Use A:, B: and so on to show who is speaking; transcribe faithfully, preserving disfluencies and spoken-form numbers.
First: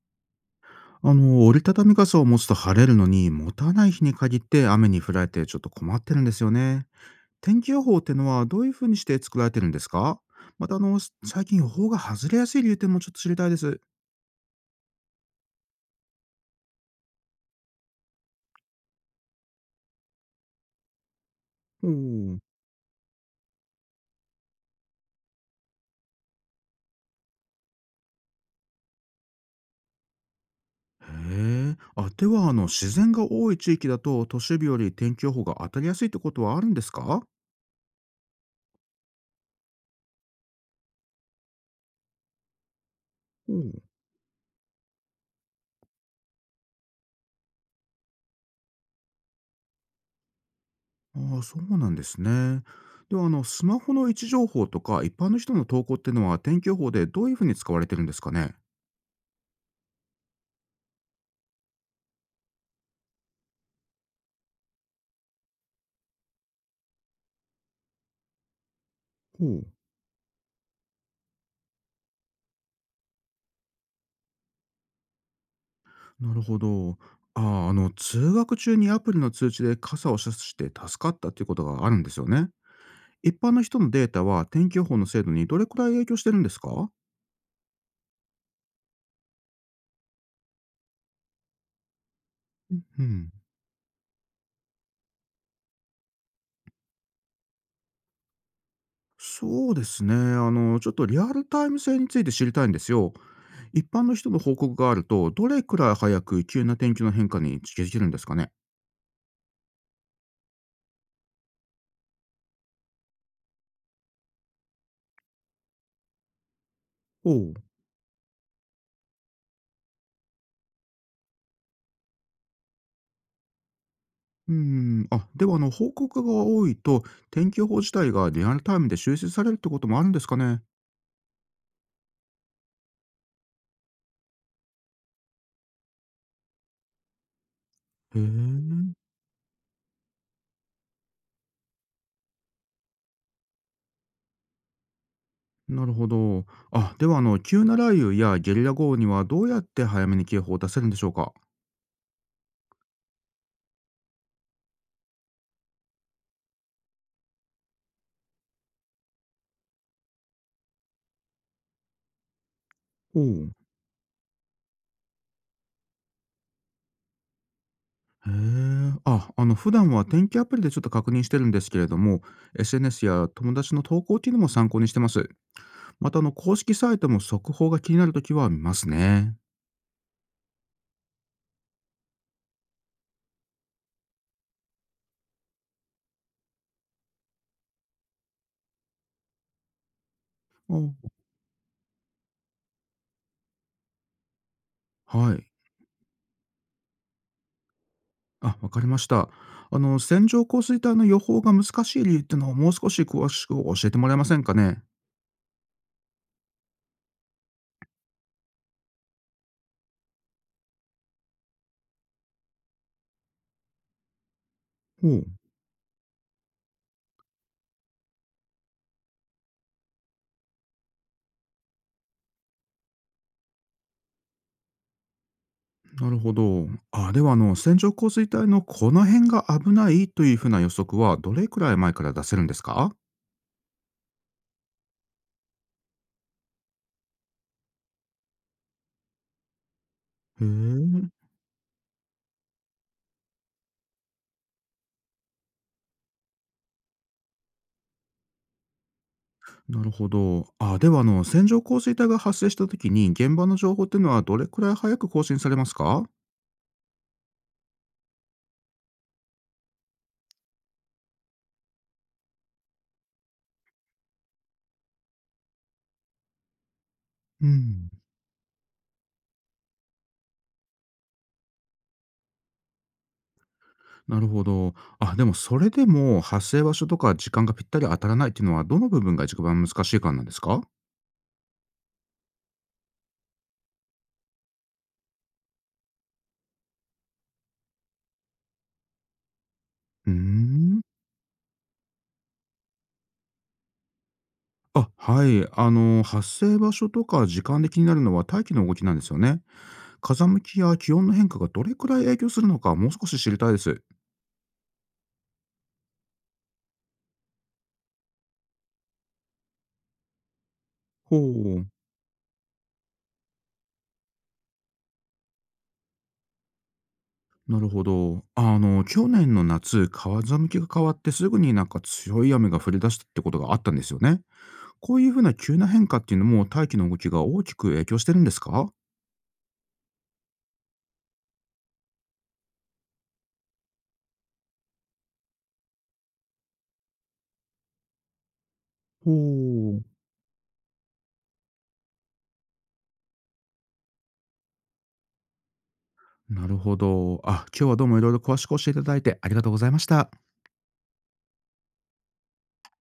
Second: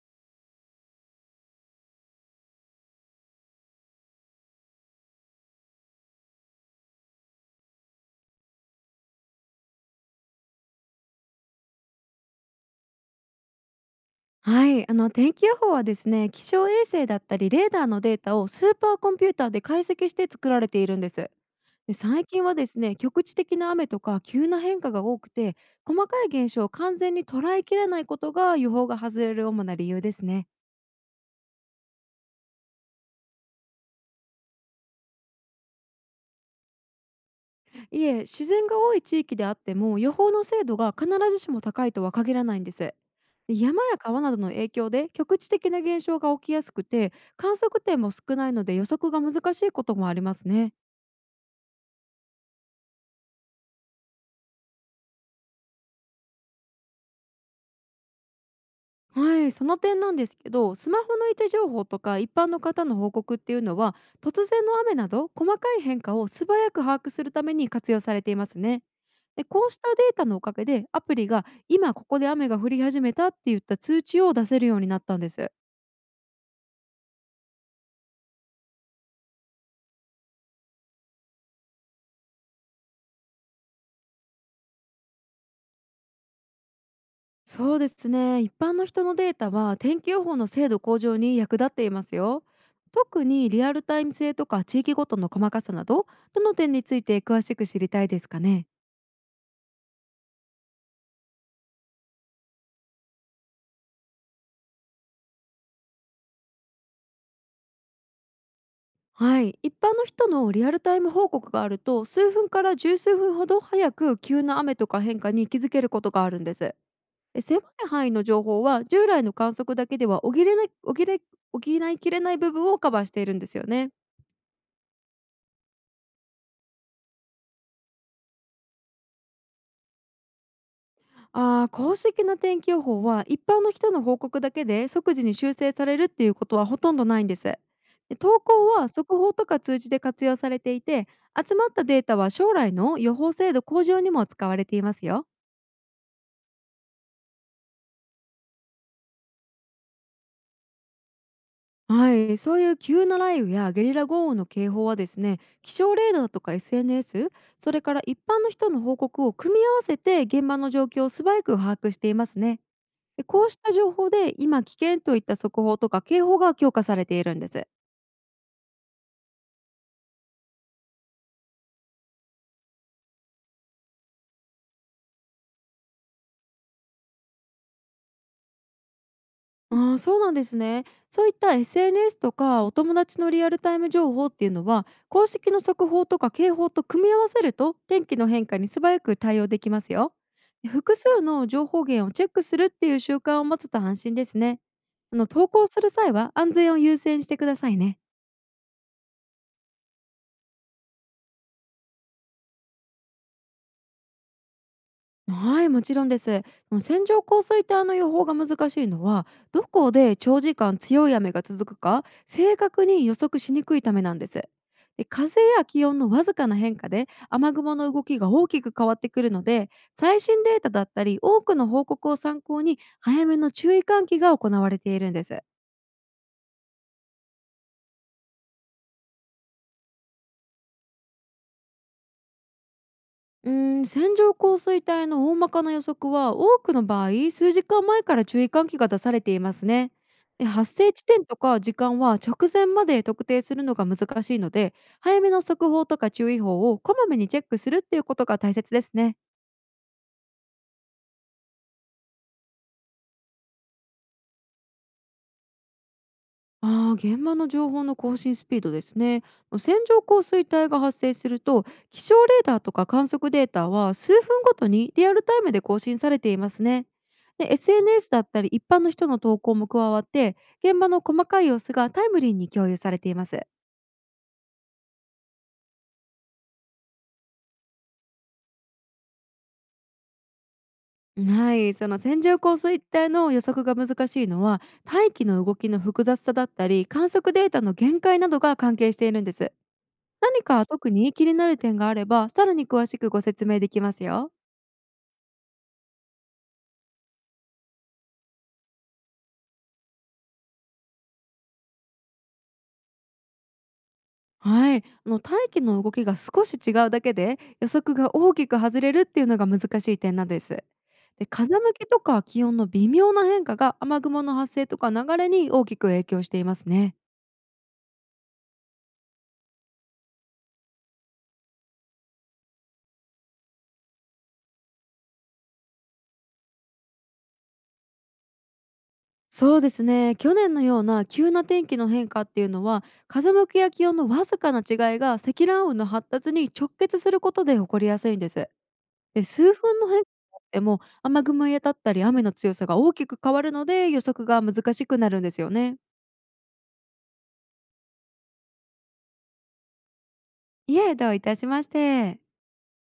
A: あの、折りたたみ傘を持つと晴れるのに、持たない日に限って雨に降られてちょっと困ってるんですよね。天気予報ってのはどういうふうにして作られてるんですか？またあの、最近予報が外れやすい理由ってもちょっと知りたいです。
B: はい、あの天気予報はですね、気象衛星だったりレーダーのデータをスーパーコンピューターで解析して作られているんです。
A: お
B: で最
A: お。
B: 近はですね、局地的な雨とか急な変化が多くて、細かい現象を完全に捉えきれないことが予報が外れる主な理由ですね。
A: へえ。あ、ではあの、自然が多い地域だと都市部より天気予報が当たりやすいってことはあるんですか？
B: いえ、自然が多い地域であっても予報の精度が必ずしも高いとは限らないんです。で山
A: お
B: や川などの影響で局地的な現象が起きやすくて、観測点も少ないので予測が難しいこともありますね。
A: お。ああ、そうなんですね。ではあの、スマホの位置情報とか一般の人の投稿ってのは天気予報でどういうふうに使われてるんですかね？
B: はい、その点なんですけど、スマホの位置情報とか一般の方の報告っていうのは、突然の雨など細かい変化を素早く把握するために活用されていますね。で
A: ほう。
B: こうしたデータのおかげで、アプリが今ここで雨が降り始めたって言った通知を出せるようになったんです。
A: なるほど。ああ、あの、通学中にアプリの通知で傘を示して助かったっていうことがあるんですよね。一般の人のデータは天気予報の精度にどれくらい影響してるんですか？
B: そうですね、一般の人のデータは天気予報の精度向上に役立っていますよ。
A: う
B: 特
A: ん。
B: にリアルタイム性とか地域ごとの細かさなど、どの点について詳しく知りたいですかね。
A: そうですね。あの、ちょっとリアルタイム性について知りたいんですよ。一般の人の報告があると、どれくらい早く急な天気の変化に気づけるんですかね？
B: はい、一般の人のリアルタイム報告があると、すうふんからじゅうすうふんほど早く急な雨とか変化に気づけることがあるんです。
A: お
B: え
A: う。
B: 狭い範囲の情報は従来の観測だけでは補えない補え補いきれない部分をカバーしているんですよね。
A: うん。あ、ではあの、報告が多いと、天気予報自体がリアルタイムで修正されるってこともあるんですかね？
B: あー公式な天気予報は一般の人の報告だけで即時に修正されるっていうことはほとんどないんです。で
A: へ
B: 投稿は
A: え。
B: 速報とか通知で活用されていて、集まったデータは将来の予報精度向上にも使われていますよ。
A: なるほど。あ、ではあの、急な雷雨やゲリラ豪雨にはどうやって早めに警報を出せるんでしょうか？
B: はい、そういう急な雷雨やゲリラ豪雨の警報はですね、気象レーダーとか エスエヌエス、それから一般の人の報告を組み合わせて現場の状況を素早く把握していますね。
A: ほ
B: でこう
A: う。
B: した情報で今危険といった速報とか警報が強化されているんです。
A: へえ。あ、あの、普段は天気アプリでちょっと確認してるんですけれども、エスエヌエス や友達の投稿っていうのも参考にしてます。またあの、公式サイトも速報が気になるときは見ますね。
B: ああ、そうなんですね。そういった エスエヌエス とかお友達のリアルタイム情報っていうのは、公式の速報とか警報と組み合わせると、天気の変化に素早く対応できますよ。で
A: お、
B: 複数の情報源をチェックするっていう習慣を持つと安心ですね。あの、
A: はい。
B: 投稿する際は安全を優先してくださいね。
A: あ、わかりました。あの、線状降水帯の予報が難しい理由っていうのをもう少し詳しく教えてもらえませんかね？
B: はい、もちろんです。その線状降水帯の予報が難しいのは、どこで長時間強い雨が続くか、正確に予測しにくいためなんです。で
A: ほう。
B: 風や気温のわずかな変化で雨雲の動きが大きく変わってくるので、最新データだったり多くの報告を参考に早めの注意喚起が行われているんです。
A: なるほど。あ、ではあの、線状降水帯のこの辺が危ないというふうな予測はどれくらい前から出せるんですか？
B: うーん、線状降水帯の大まかな予測は、多くの場合すうじかんまえから注意喚起が出されていますね。
A: へ
B: で発生地
A: え、
B: 点とか時間は直前まで特定するのが難しいので、早めの速報とか注意報をこまめにチェックするっていうことが大切ですね。
A: なるほど。あ、ではあの、線状降水帯が発生した時に現場の情報っていうのはどれくらい早く更新されますか？
B: ああ、現場の情報の更新スピードですね。線状降水帯が発生すると、気象レーダーとか観測データはすうふんごとにリアルタイムで更新されていますね。
A: う
B: で、
A: ん。
B: エスエヌエス だったり一般の人の投稿も加わって、現場の細かい様子がタイムリーに共有されています。
A: なるほど。あ、でもそれでも発生場所とか時間がぴったり当たらないっていうのはどの部分が一番難しいかなんですか？
B: はい、その線状降水帯の予測が難しいのは、大気の動きの複雑さだったり、観測データの限界などが関係しているんです。
A: うー
B: 何か
A: ん。
B: 特に気になる点があれば、さらに詳しくご説明できますよ。
A: あ、はい。あの、発生場所とか時間で気になるのは大気の動きなんですよね。風向きや気温の変化がどれくらい影響するのかもう少し知りたいです。
B: はい、あの、大気の動きが少し違うだけで予測が大きく外れるっていうのが難しい点なんです。
A: ほ
B: で風
A: う。
B: 向きとか気温の微妙な変化が雨雲の発生とか流れに大きく影響していますね。
A: なるほど。あの、去年の夏、風向きが変わってすぐになんか強い雨が降り出したってことがあったんですよね。こういうふうな急な変化っていうのも大気の動きが大きく影響してるんですか？
B: そうですね、去年のような急な天気の変化っていうのは、風向きや気温のわずかな違いが積乱雲の発達に直結することで起こりやすいんです。
A: ほ
B: で数分
A: う。
B: の変化でも雨雲へたったり雨の強さが大きく変わるので予測が難しくなるんですよね。
A: なるほど。あ、今日はどうもいろいろ詳しく教えていただいてありがとうございました。
B: いえ、どういたしまして。